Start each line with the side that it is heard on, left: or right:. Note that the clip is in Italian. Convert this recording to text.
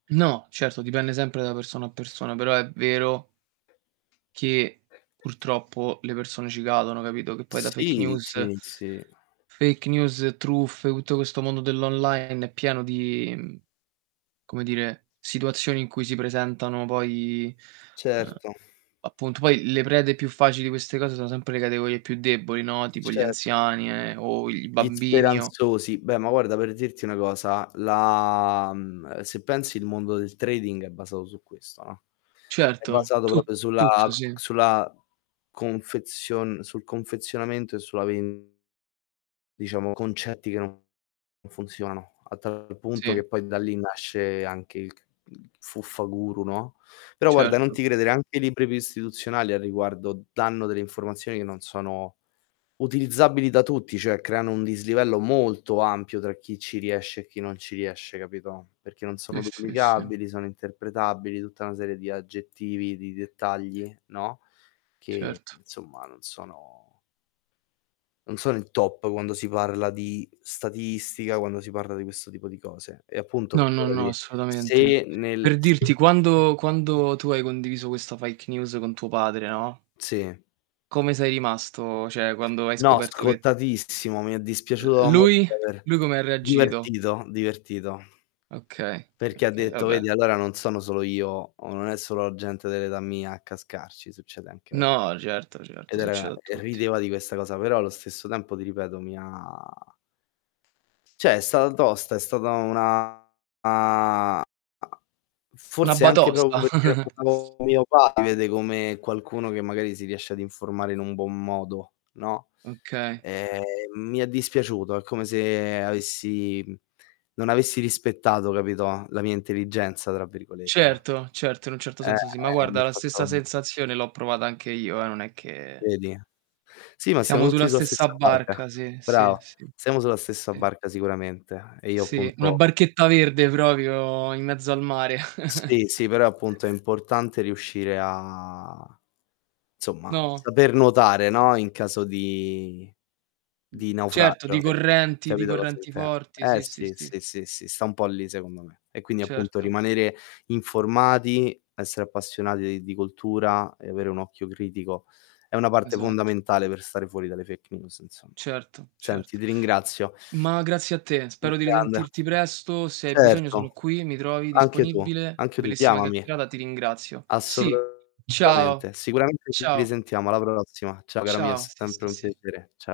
right: No, certo, dipende sempre da persona a persona, però è vero che, purtroppo, le persone ci cadono, capito, che poi da fake
left: Sì,
right: news
left: sì, sì.
right: fake news, truffe, tutto questo mondo dell' online è pieno di, mhmm, come dire, situazioni in cui si presentano poi eh,
left: Certo.
right: appunto, poi le prede più facili di queste cose sono sempre le categorie più deboli, no, tipo gli
left: Cer
right: anziani e o i
left: Gli
right: bambini, o
left: speranzosi. Beh, ma guarda, per dirti una cosa, la mhmm, se pensi il mondo del trading è basato su questo, no, è
right: Certo,
left: basato
right: tu
left: proprio sulla
right: tutto, sì.
left: sulla confezion sul confezionamento e sulla ven Diciamo, concetti che non funzionano. A tal punto,
right: Sì.
left: che poi da lì nasce anche il ch mhmm, fuffa-guru, no. Però guarda, non
right: Certo.
left: ti credere, anche i libri più istituzionali a riguardo danno delle informazioni che non sono utilizzabili da tutti, cioè creano un dislivello molto ampio tra chi ci riesce e chi non ci riesce, capito, perché non
right: Sì,
left: sono
right: sì, sì.
left: duplicabili, sono interpretabili, tutta una serie di aggettivi, di dettagli, no, che,
right: Certo.
left: insomma, non sono non sono il top, quando si parla di statistica, quando si parla di questo tipo di cose. E appunto,
right: No, no, no,
left: figurati,
right: assolutamente.
left: se nel
right: Per
left: se
right: dirti, quando quando tu hai condiviso questa fake news con tuo padre, no,
left: Sì.
right: come sei rimasto? Cioè, quando hai
left: No,
right: scoperto che
left: scottatissimo. Mi è
right: Uhm,
left: dispiaciuto da morire
right: lui?
left: aver
right: Lui come ha reagito?
left: divertito, divertito.
right: Okay,
left: Perché ha
right: okay,
left: detto:
right: vabbè.
left: "Vedi, allora non sono solo io, o non è solo la gente dell'età mia a cascarci, succede anche a"
right: No, certo,
left: Ed
right: certo,
left: era
right: succede a
left: e
right: tutti.
left: rideva di questa cosa, però allo stesso tempo, ti ripeto, mi ha Cioè, è stata tosta, è stata una
right: Una
left: forse anche proprio,
right: batosta.
left: perché [unintelligible] mio [unintelligible] come qualcuno che, magari, si riesce ad informare in un buon modo, no?
right: Okay.
left: Ehm, mi è dispiaciuto, è come se avessi mhmm, non avessi rispettato, capito, la mia "intelligenza", tra virgolette,
right: Certo, certo, in un certo
left: eh,
right: senso sì. Ma
left: eh mi
right: guarda,
left: ha
right: la
left: fatto
right: stessa sensazione l'ho provata anche io, eh, non è che
left: Vedi? Sì, ma
right: Siamo
left: siamo
right: sulla
left: tutti sulla
right: stessa
left: stessa barca,
right: barca, sì, sì,
left: brava,
right: sì.
left: siamo sulla stessa
right: I
left: barca sicuramente e io,
right: Sì, una
left: appunto
right: barchetta verde, proprio, in mezzo al mare.
left: Sì, sì, però è appunto, è importante riuscire a, insomma,
right: No?
left: saper nuotare, no, in caso di
right: Mhmm,
left: di
right: certo, di
left: naufragio, [unintelligible]
right: correnti di
left: capito cosa
right: correnti
left: inten
right: forti,
left: eh
right: sì, sì,
left: sì,
right: sì.
left: sì, sì, sì, sta un po' lì secondo me. E quindi, appunto,
right: Certo.
left: rimanere informati, essere appassionati di cultura e avere un occhio critico è una parte
right: Esatto.
left: fondamentale per stare fuori dalle fake news, insomma.
right: Certo,
left: Senti,
right: certo.
left: ti ringrazio.
right: Ma grazie a te,
left: Mh,
right: spero di
left: grande.
right: risentirti presto. Se hai bisogno
left: Certo,
right: sono qui, mi trovi
left: anche tu,
right: disponibile.
left: anche tu,
right: Bellissima
left: chiamami.
right: chiaccherata, ti ringrazio, sì. Ciao,
left: Assolutamente. Sicuramente ci
right: ciao.
left: risentiamo. Alla prossima. Ciao cara mia, è
right: Ciao. Sì,
left: sempre
right: sì,
left: un
right: sì
left: piacere. Cia